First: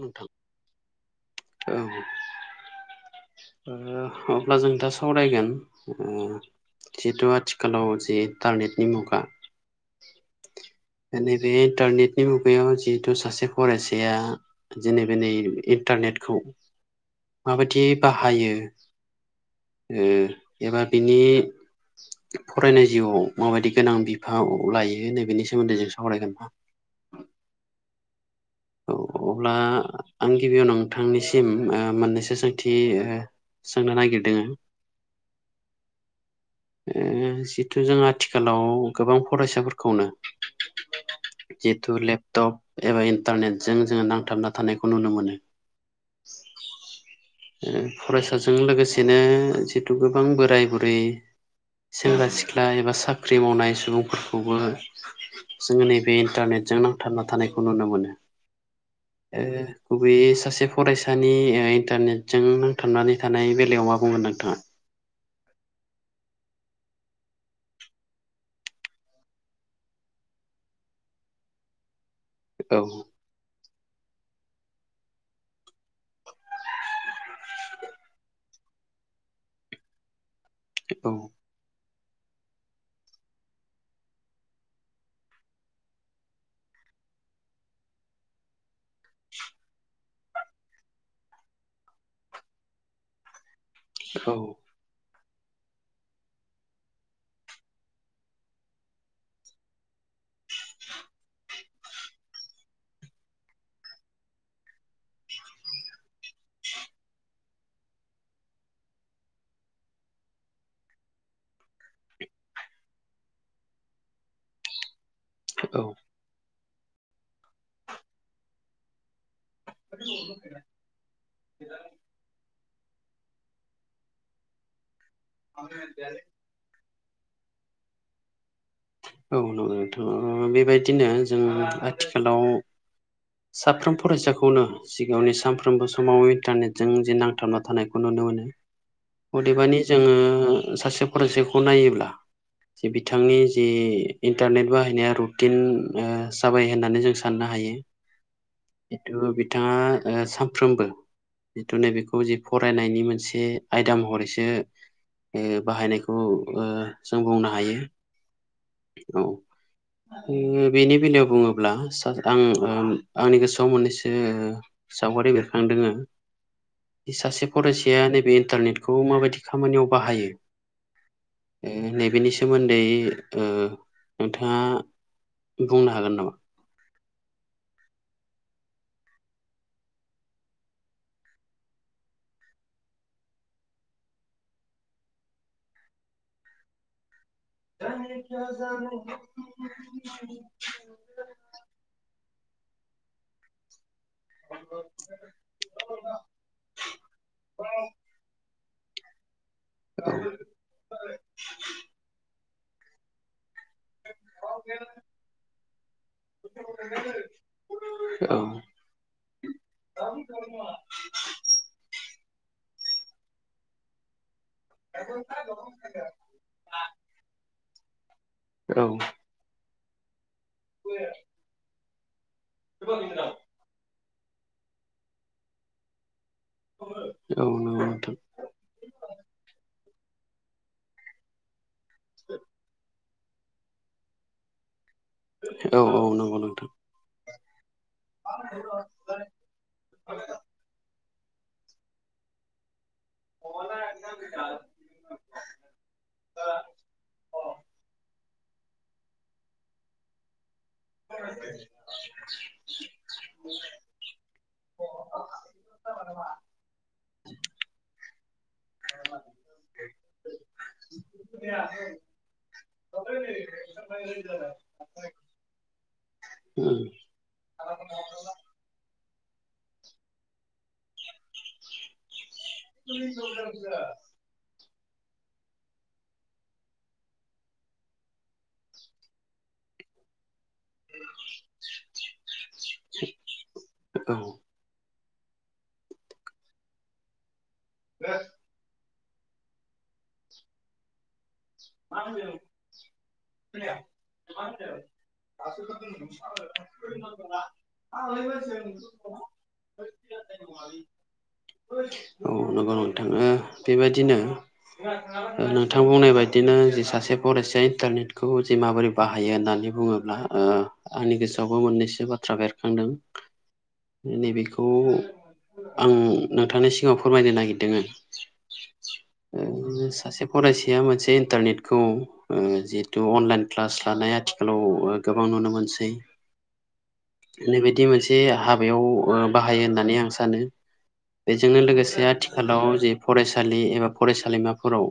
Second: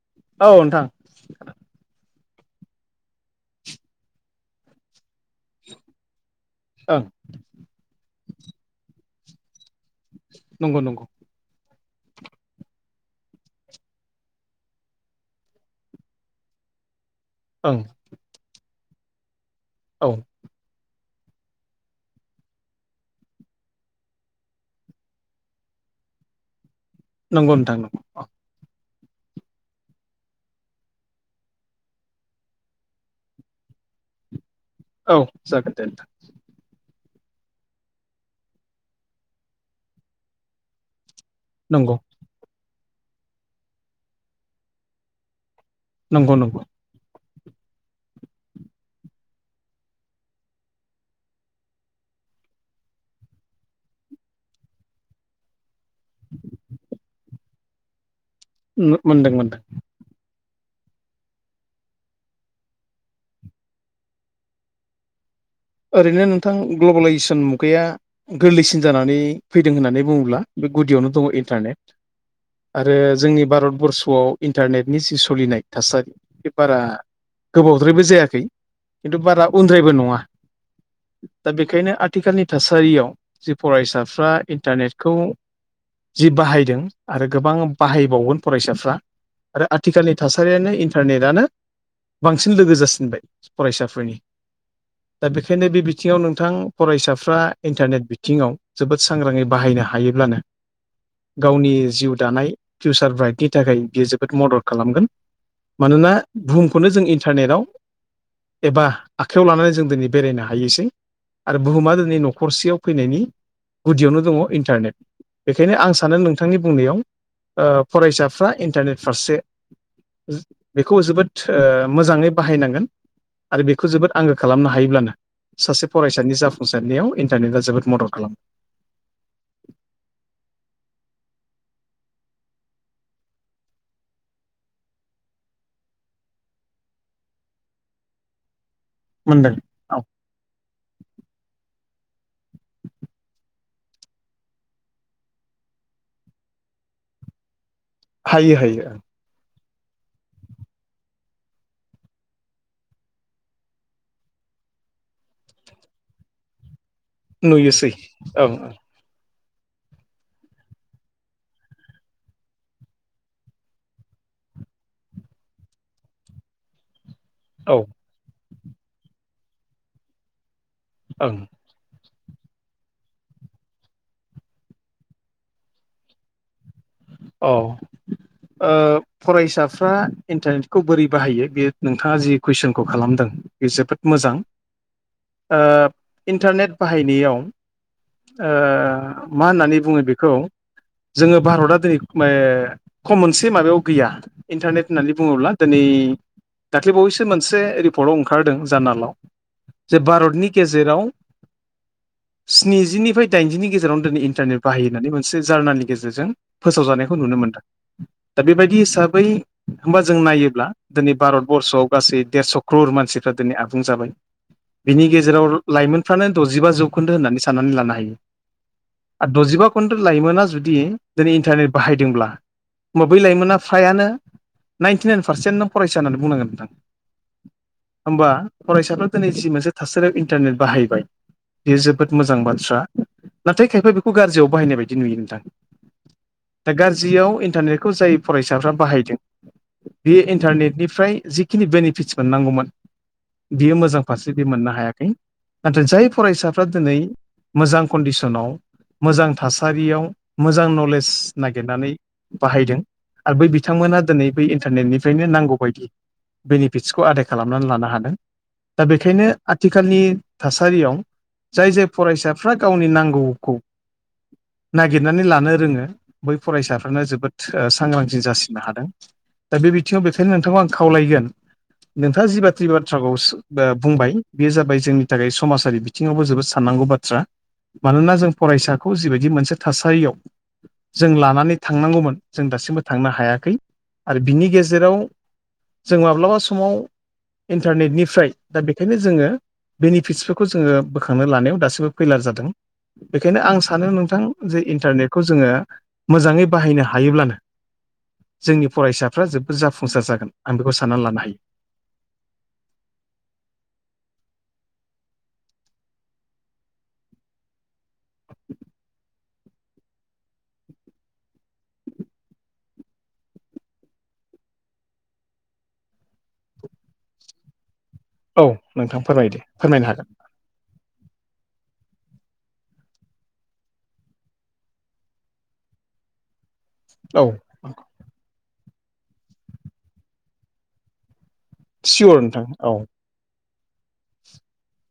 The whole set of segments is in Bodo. नोंथां औ नोंथां औ आ, अब्ला जों दा सावरायगोन ओ ओं जिहेतु आथिखालाव जे इन्टारनेटनि मुगा नंगौ नंगौ नैबे इन्टारनेटनि मुगायाव जिहेथु सासे फरायसाया जेनेब नै इन्टारनेटखौ ओं माबायदियै बाहायो। ओ औ एबा बिनि। फरायनाय जिउआव माबायदि गोनां बिफाव लायो नैबेनि सोमोन्दै जों सावरायगोन नोंथां। नंगौ नोंथां नंगौ। औ अब्ला आं गिबियाव नोंथांनिसिम ओ मोननैसो सोंथि ओ सोंनो नागिरदों। औ जागोन दे नोंथां। ओ जिथु जों आथिखालाव गोबां फरायसाफोरखौनो नंगौ जिहेथु लेपटप एबा इन्टारनेटजों जोंङो नांथाबना थानायखौ नुनो मोनो। नंगौ नंगौ। फरायसाजों लोगोसेनो जिथु गोबां बोराय बुरै सेंग्रा सिख्ला एबा साख्रि मावनाय सुबुंफोरखौबो जोंङो नैबे इन्टारनेटजों नांथाबना थानायखौ नुनो मोनो मोनदों ए मोनदों गुबैयै सासे मोनसे फरायसानि इन्टारनेटजों नांथाबनानै थानाय बेलायाव मा बुंगोन नोंथाङा? ओरैनो नोंथां ग्लबेलाइजेसन मुगाया गोरलैसिन जानानै फैदों होननानै बुङोब्ला बे गुदियावनो दङ इन्टारनेट औ आरो जोंनि भारतबर्ष आव इन्टारनेटनि जि सोलिनाय थासारि बे बारा गोबावद्रायबो जायाखै खिन्थु बारा उद्रायबो नङा औ दा बेखायनो आथिखालनि थासारियाव जि फरायसाफ्रा इन्टारनेटखौ जि बाहायदों आरो गोबां बाहायबावगोन फरायसाफ्रा आरो आथिखालनि थासारियानो इन्टारनेटनो बांसिन लोगो जासिनबाय फरायसाफोरनि। औ दा बेखायनो बे बिथिङाव नोंथां फरायसाफ्रा इन्टारनेट बिथिङाव जोबोद सांग्राङै बाहायनो हायोब्ला जानो गावनि जिउ दानाय फिउचार ब्राइटनि थाखाय बियो जोबोद मदद खालामगोन। मानोना बुहुमखौनो जों इन्टारनेटाव एबा आखायाव लानानै जों दिनै बेरायनो हायोसै आरो बुहुमा दिनै नखरसेयाव फैनायनि गुदियावनो दङ इन्टारनेट बेखायनो औ आं सानो नोंथांनि बुंनायाव ओ फरायसाफ्रा इन्टारनेट फारसे बेखौ जोबोद ओ मोजाङै बाहायनांगोन। आरो बेखौ जोबोद आंगो खालामनो हायोब्लानो सासे फरायसानि जाफुंसारनायाव इन्टारनेट आ जोबोद मदद खालामो। औ नंगौ नोंथां बेबायदिनो जों आथिखालाव साफ्रोम फरायसाखौनो सिगाङावनि सानफ्रोमबो समाव इन्टारनेटजों जि नांथाबना थानायखौ नुनो मोनो। नुनो मोनो मोनदों अदेबानि औ जोंङो सासे फरायसाखौ नायोब्ला जे बिथांनि जि इन्टारनेट बाहायनाया रुटिन आ जाबाय होननानै जों साननो हायो। हायो हायो। बिथांङा ओ सानफ्रोमबो जिथु नै बेेखौ जि फरायनायनि मोनसे आयदा महरैसो बाहायनायखौ ओ। जों बुंनो हायो नुयोसै औ। औ। बेनि बेलायाव बुङोब्ला आं आंनि गोसोआव मोननैसो। सावगारि बेरखांदोङो। सासे ओं औ फरायसाया नैबे इन्टारनेटखौ माबायदि खामानियाव बाहायो। ओं नैबेनि सोमोन्दै। ओ नोंथाङा बुंनो हागोन नामा? औ। ओ फरायसाफ्रा इन्टारनेटखौ बोरै बाहायो बे नोंथाङा जि कुइसनखौ खालामदों बे जोबोद मोजां ओ इन्टारनेट बाहायनायाव ओ मा होननानै बुङो बेखौ जोङो भारतआ दिनै ओ खम मोनसे माबायाव गैया इन्टारनेट होननानै बुङोब्ला दिनै दाखलै बावैसो मोनसे रिपर्टआव ओंखारदों [unintelligible] जे भारतनि गेजेराव स्निजिनिफ्राय दाइनजिनि गेजेरावनो दिनै इन्टारनेट बाहायो होननानै मोनसे जार्नालनि गेजेरजों जानायखौ नुनो मोनदों औ दा बेबायदि हिसाबै होमबा जों नायोब्ला दिनै भारत बरर्ष'आव गासै देरस' क्रर मानसिफ्रा दिनै आबुं जाबाय। बिनि गेजेराव लाइमोनफ्रानो द'जिबा जौखोन्दो होननानै साननानै लानो हायो। औ आरो द'जिबा खिनथु लाइमोना जुदि दिनै इन्टारनेट बाहायदोंब्ला होमबा बै लाइमोना फ्रायानो नाइनटि नाइन पारसेन्ट नों फरायसा होननानै बुंनांगोन। औ नंगौ नोंथां होमबा फरायसाफ्रा दिनै जि मोनसे थासारियाव इन्टारनेट बाहायबाय बेयो जोबोद मोजां बाथ्रा। नाथाय खायफा बेखौ गाज्रियाव बाहायनाय बायदि नुयो नोंथां औ औ नंगौ। नोंथां दा गाज्रियाव इन्टारनेटखौ जाय फरायसाफ्रा बाहायदों बे इन्टारनेटनिफ्राय जिखिनि बेनिफिटस मोननांगौमोन बियो मोजां फारसे बे मोननो हायाखै। नाथाय जाय फरायसाफ्रा दिनै मोजां कन्डिसनाव मोजां थासारियाव मोजां न लेज निरनानै बाहायदों आरो बै बिथांमोना दिनै बै इन्टारनेटनिफ्रायनो नांगौ [unintelligible] बेनिफिटसखौ आदाय खालामनानै लानो हादों दा बेखायनो आथिखालनि थासारियाव जाय जाय फरायसाफ्रा गावनि नांगौखौ नागिरनानै लानो रोङो बै उम फरायसाफ्रानो जोबोद सांग्रांथि जासिनो हादों। दा बे बिथिङाव बेखायनो नोंथांखौ आं खावलायगोन नोंथाङा जिबा जि बाथ्राखौ बुंबाय बिजा जाय जोंनि थाखाय समाजारि बिथिङावबो जोबोद साननांगौ बाथ्रा। मानोना जों फरायसाखौ जिबायदि मोनसे थासारियाव जों लानानै थांनांगौमोन जों दासिमबो थांनो हायाखै औ आरो बिनि गेजेराव जों माब्लाबा समाव इन्टारनेटनिफ्राय दा बे बेंखायनो जोङो बेनिफिटसफोरखौ जोङो बोखांनो लानायाव दासिबो फैलार जादों बेखायनो आं सानो नोंथां जे इन्टारनेटखौ जोङो मोजाङै बाहायनो हायोब्लानो जोंनि फरायसाफ्रा जोबद जाफुंसार जागोन आं बेखौ साननानै लानो हायो। औ नंगौ नं थाङो बेबायदिनो नोंथां बुंनाय बायदिनो जे सासे फरायसाया इन्टारनेटखौ जे माबोरै बाहाय हायो होननानै बुङोब्ला ओ आंनि गोसोआवबो मोननैसो बाथ्रा बेरखांदों। नैबेखौ आं नोंथांनि सिगाङाव फोरमायनो नागिरदों। औ नोंथां फोरमायदो फोरमायनो हागोन। बियो मोनसे इन्टारनेटखौ जिहेथु अनलाइन क्लास लानाय आथिखालाव गोबां नुनो मोनसै। औ नैबादि मोनसे हाबायाव बाहायो होननानै आं सानो। बेजोंनो लोगोसे सियर नोंथां आथिखालाव औ जे फरायसालि एबा फरायसालिमाफोराव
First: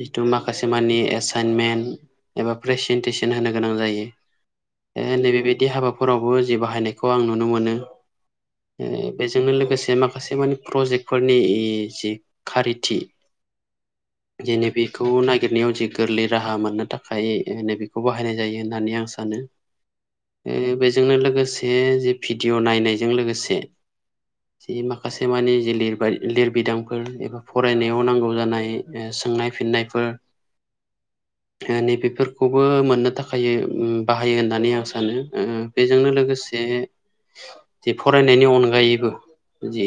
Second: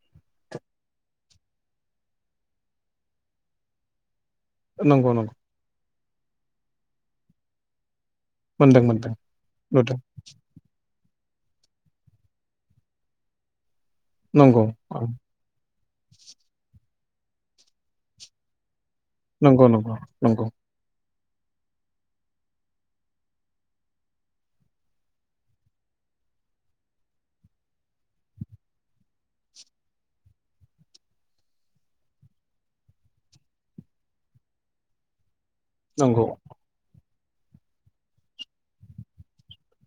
जिथु माखासे मानिानि एसाइनमेन्ट एबा प्रेसेन्टेसन होनो गोनां जायो। नंगौ नंगौ नैबेबायदि हाबाफोरावबो जि बाहायनायखौ आं नुनो मोनो। मोनदों ओ मोनदों बेजोंनो लोगोसे नुदों माखासे मानि प्रजेक्ट फोरनि इ जि खारिथि जे नंगौ नैबेखौ औ। नागिरनायाव जि गोरलै राहा मोननो थाखाय नैबेखौ बाहायनाय जायो होननानै आं सानो नंगौ नंगौ नंगौ बे जोंनो लोगोसे जे भिडिअ नायनायजों लोगोसे जि माखासे मानि जि लि लिरबिदांफोर एबा फरायनायाव नांगौ जानाय सोंनाय फिन्नायफोर नैबेफोरखौबो मोननो थाखाय बाहायो होननानै आं सानो उम बेजोंनो नंगौ लोगोसे जे फरायनायनि अनगायैबो जि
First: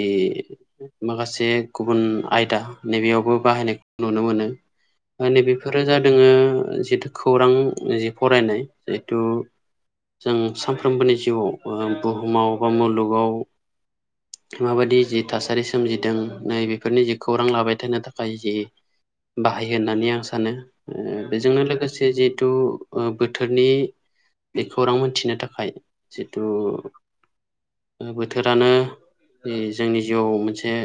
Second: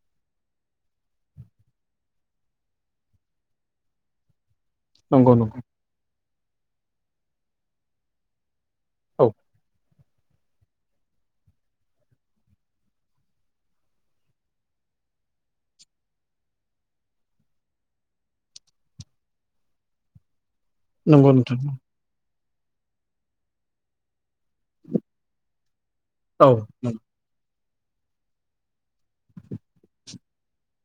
माखासे गुबुन आयदा नैबेयावबो बाहायनायखौ नुनो मोनो। नंगौ नंगौ नैबेफोरो जादोंङो जिथु खौरां जि फरायनाय जिथु औ जों सानफ्रोमबोनि जिउआव बुहुमाव बा मुलुगाव माबायदि जि थासारि सोमजिदों नै बेफोरनि जि खौरां लाबाय थानो थाखाय जि बाहायो होननानै आं सानो नंगौ नोंथां बेजोंनो लोगोसे जि जिथु बोथोरनि बेखौरां मोनथिनो थाखाय जिथु औ बोथोरानो जोंनि जिउआव मोनसे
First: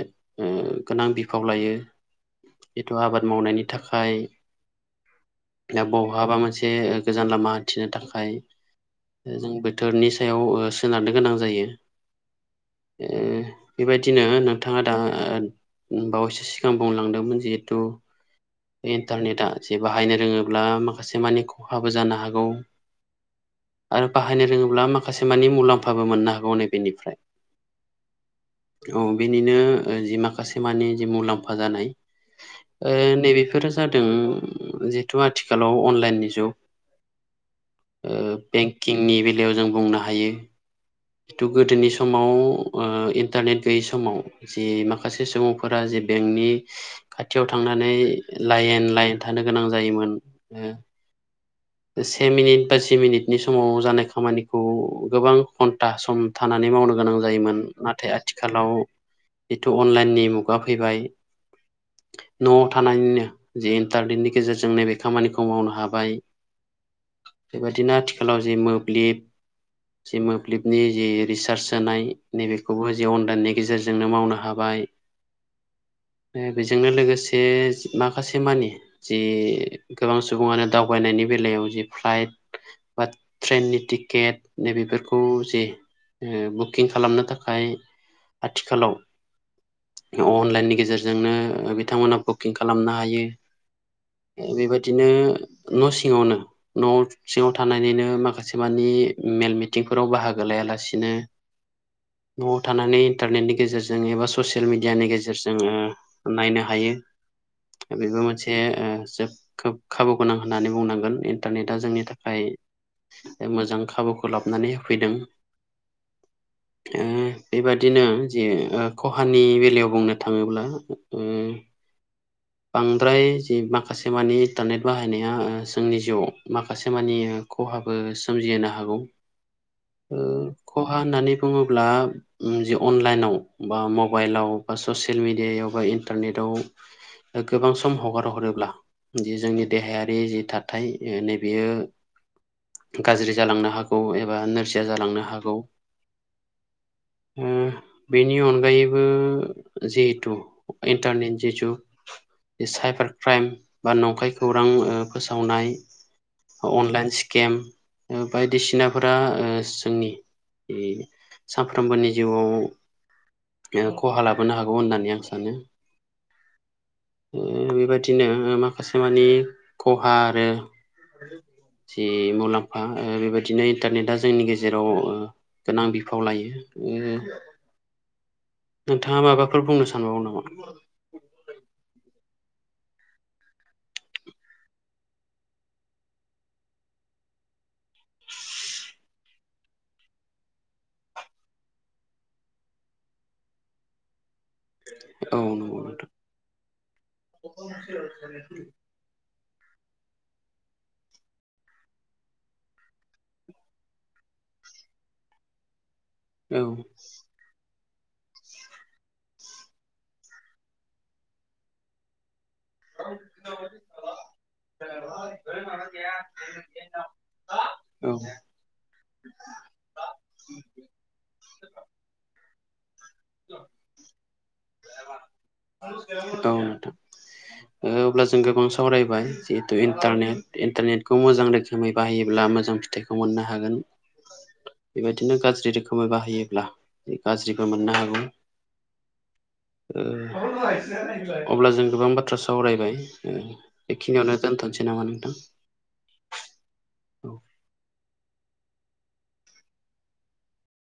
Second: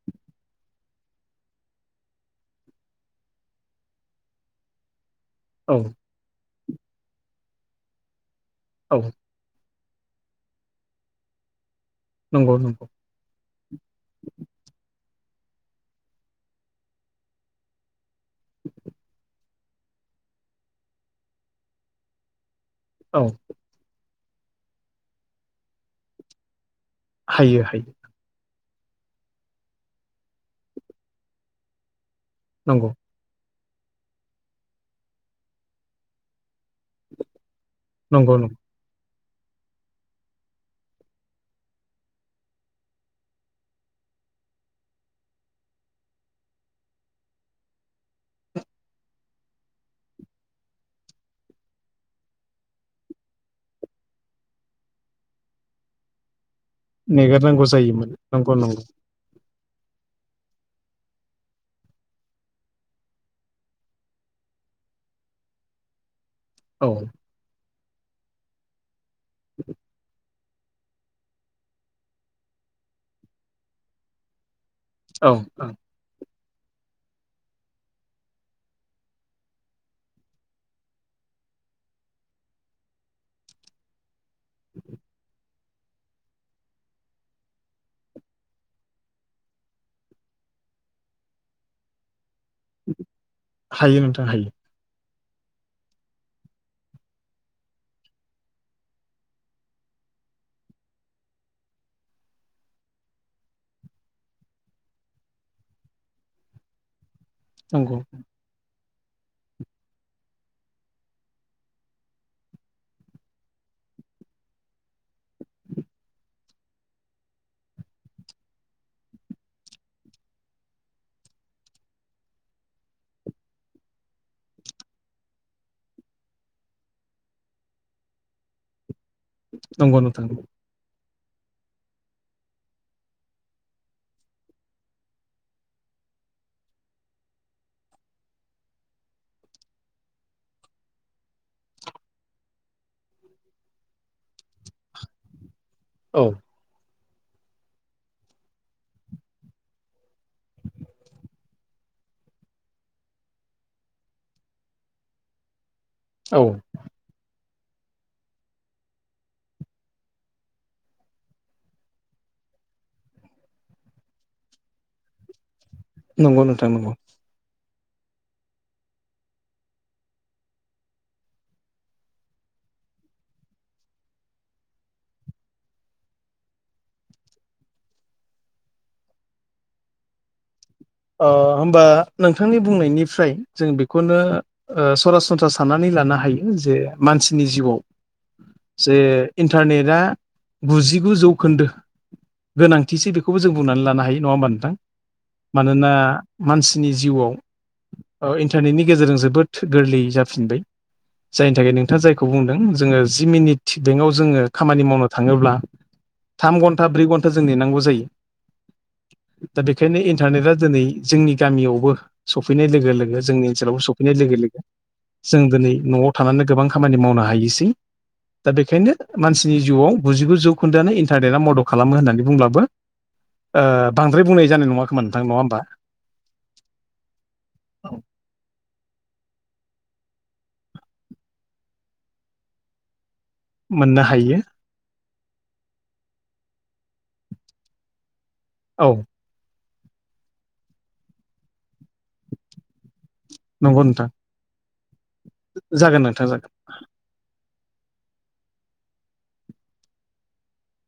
ओ गोनां बिफाव लायो। बेथ' आबाद मावनायनि थाखाय औ बहाबा मोनसे गोजान लामा हान्थिनो थाखाय औ जों बोथोरनि सायाव ओ सोनारनो गोनां जायो। नंगौ नंगौ ओ बेबायदिनो नोंथाङा दा बावैसो सिगां बुंलांदोंमोन जिहेथु इन्टारनेटआ जे बाहायनो रोङोब्ला माखासे मानि खहाबो जानो हागौ। औ। आरो बाहायनो रोङोब्ला माखासे मानि मुलाम्फाबो मोननो हागौ होन्नाय बायदि। हायो हायो। औ बेनिनो जि माखासे मानिे जि मुलाम्फा जानाय नंगौ नैबेफोर जादों जिहेथु आथिखालाव अनलाइननि जुग नंगौ नंगौ बेंकिंनि बेलायाव जों बुंनो हायो जिथु गोदोनि समाव ओ इन्टारनेट गैयै समाव जि माखासे सुबुंफोरा जे बेंकनि खाथियाव थांनानै लाइन लाइन थानो गोनां जायोमोन से मिनिट बा जि मिनिटनि समाव जानाय खामानिखौ गोबां घन्टा सम थानानै मावनो गोनां जायोमोन नेगारनांगौ नाथाय नंगौ आथिखालाव नंगौ जिथु अनलाइननि मुगा फैबाय न'आव थानानैनो जे इन्टारनेटनि गेजेरजों नैबे खामानिखौ मावनो हाबाय औ। बेबायदिनो आथिखालाव जे मोब्लिब [inaudible] जि मोब्लिबनि जि रिसार्च सोनाय नैबेखौबो जे अनलाइननि गेजेरजोंनो मावनो हाबाय औ औ। बेजोंनो लोगोसे माखासे मानि जि गोबां सुबुङानो दावबायनायनि बे बेला आव भालाइद थेनि थिकिद खौ जे ओ बुकिं खालामनो थाखाय आथिखालाव अनलाइननि गेजेरजोंनो बिथांमोना बुकिं खालामनो हायो हायो नोंथां हायो बेबायदिनो न' सिङावनो न' सिङाव थानायानानैनो माखासे मानि मेलमिट बिथिंफोराव बाहागो लायालासिनो न'आव थानानै इन्टारनेटनि गेजेरजों एबा ससियेल मिडियानि गेजेरजों ओ नायनो हायो। नंगौ बेबो मोनसे ओ जो खोब खाबु गोनां होननानै बुंनांगोन इन्टारनेटआ जोंनि थाखाय मोजां खाबुखौ लाबनानै होफैदों [inaudible] ओ बेबादिनो जे ओ खहानि बेलायाव बुंनो थाङोब्ला ओ [inaudible] बांद्राय जि माखासे मानि इन्टारनेट बाहायनाया ओ जोंनि जिउवाव माखासे मानि ओ खहा आबो सोमजिहो हागौ। नंगौ नोंथां। फा होननानै बुङोब्ला उम जि अनलाइनाव बा मबाइलाव बा ससियेल मिडियायाव बा ए इन्टारनेटाव ओ गोबां सम हगार हरोब्ला जि जोंनि देहायारि जि थाथाय ओ नैबेयो गाज्रि जालांनो हागौ एबा नोरजिया जालांनो हागौ। औ। [inaudible] ओ बेनि अनगायैबो जिहेथु इन्टारनेट जे जुग साइबार क्राइम बा नंखाय खौरां ओ फोसावनाय औ अनलाइन स्केम ओ बायदिसिना फोरा ओ जोंनि इ सानफ्रामबोनि जिवाव ओ खहा लाबोनो हागौ होननानै आं सानो। नंगौ नोंथां नंगौ। बेबादिनो ओ माखासे मानि खहा आरो जि मुलाम्फा ओ बेबायदिनो इन्टारनेटा जोंनि गेजेराव ओ गोनां बिफाव लायो। नोंथाङा माबाफोर बुंनो सानबावो नामा? अ होमबा नोंथांनि बुंनायनिफ्राय जों बेखौनो ओ सरासनस्रा साननानै लानो हायो जे मा मानसिनि जिवाव जे इन्टारनेटा गुजिगु जौखोन्दो गोनांथिसै बेखौबो जों बुंनानै लानो हायो नङा होमबा नो औ। नंगौ मानोना नोंथां मानसिनि जिवाव ओ इन्टारनेटनि गेजेरजों जोबोद थो गोरलै जाफिनबाय जायनि थाखाय नोंथाङा जायखौ बुंदों जोङो जि मिनिट थि बेंकाव जोङो खामानि मावनो थाङोब्ला थाम औ घन्टा ब्रै घन्टा जों नेनांगौ जायो। दा बेखायनो इन टारनेटा दिनै जोंनि गामियावबो सफैनाय लोगो लोगो जोंनि ओनसोलावबो सफैनाय लोगो लोगो जों दिनै न'आव थानानै गोबां खामानि मावनो हायोसै। दा बेखायनो मानसिनि जिवाव गुजिगु जौखोन्दोआनो इन्टारनेटा मदद खालामो होननानै बुंब्लाबो ओ बांद्राय बुंनाय जानाय नङा खोमा नोंथां नङा हो औ नोंथां ओ अब्ला जों गोबां सावरायबाय जिहे थु इन्टारनेट इन्टारनेटखौ मोजां रोखोमै बाहायोब्ला मोजां फिथाइ मोननो हायो। बेबायदिनो गाज्रि रोखोमै बाहायोब्ला गाज्रिबो मोननो हागौ। औ। ओ अब्ला जों गोबां बाथ्रा सावरायबाय। उम नंगौ नोंथां बेखिनियावनो दोनथ'नोसै नामा नों जागोन नोंथां जागोन। औ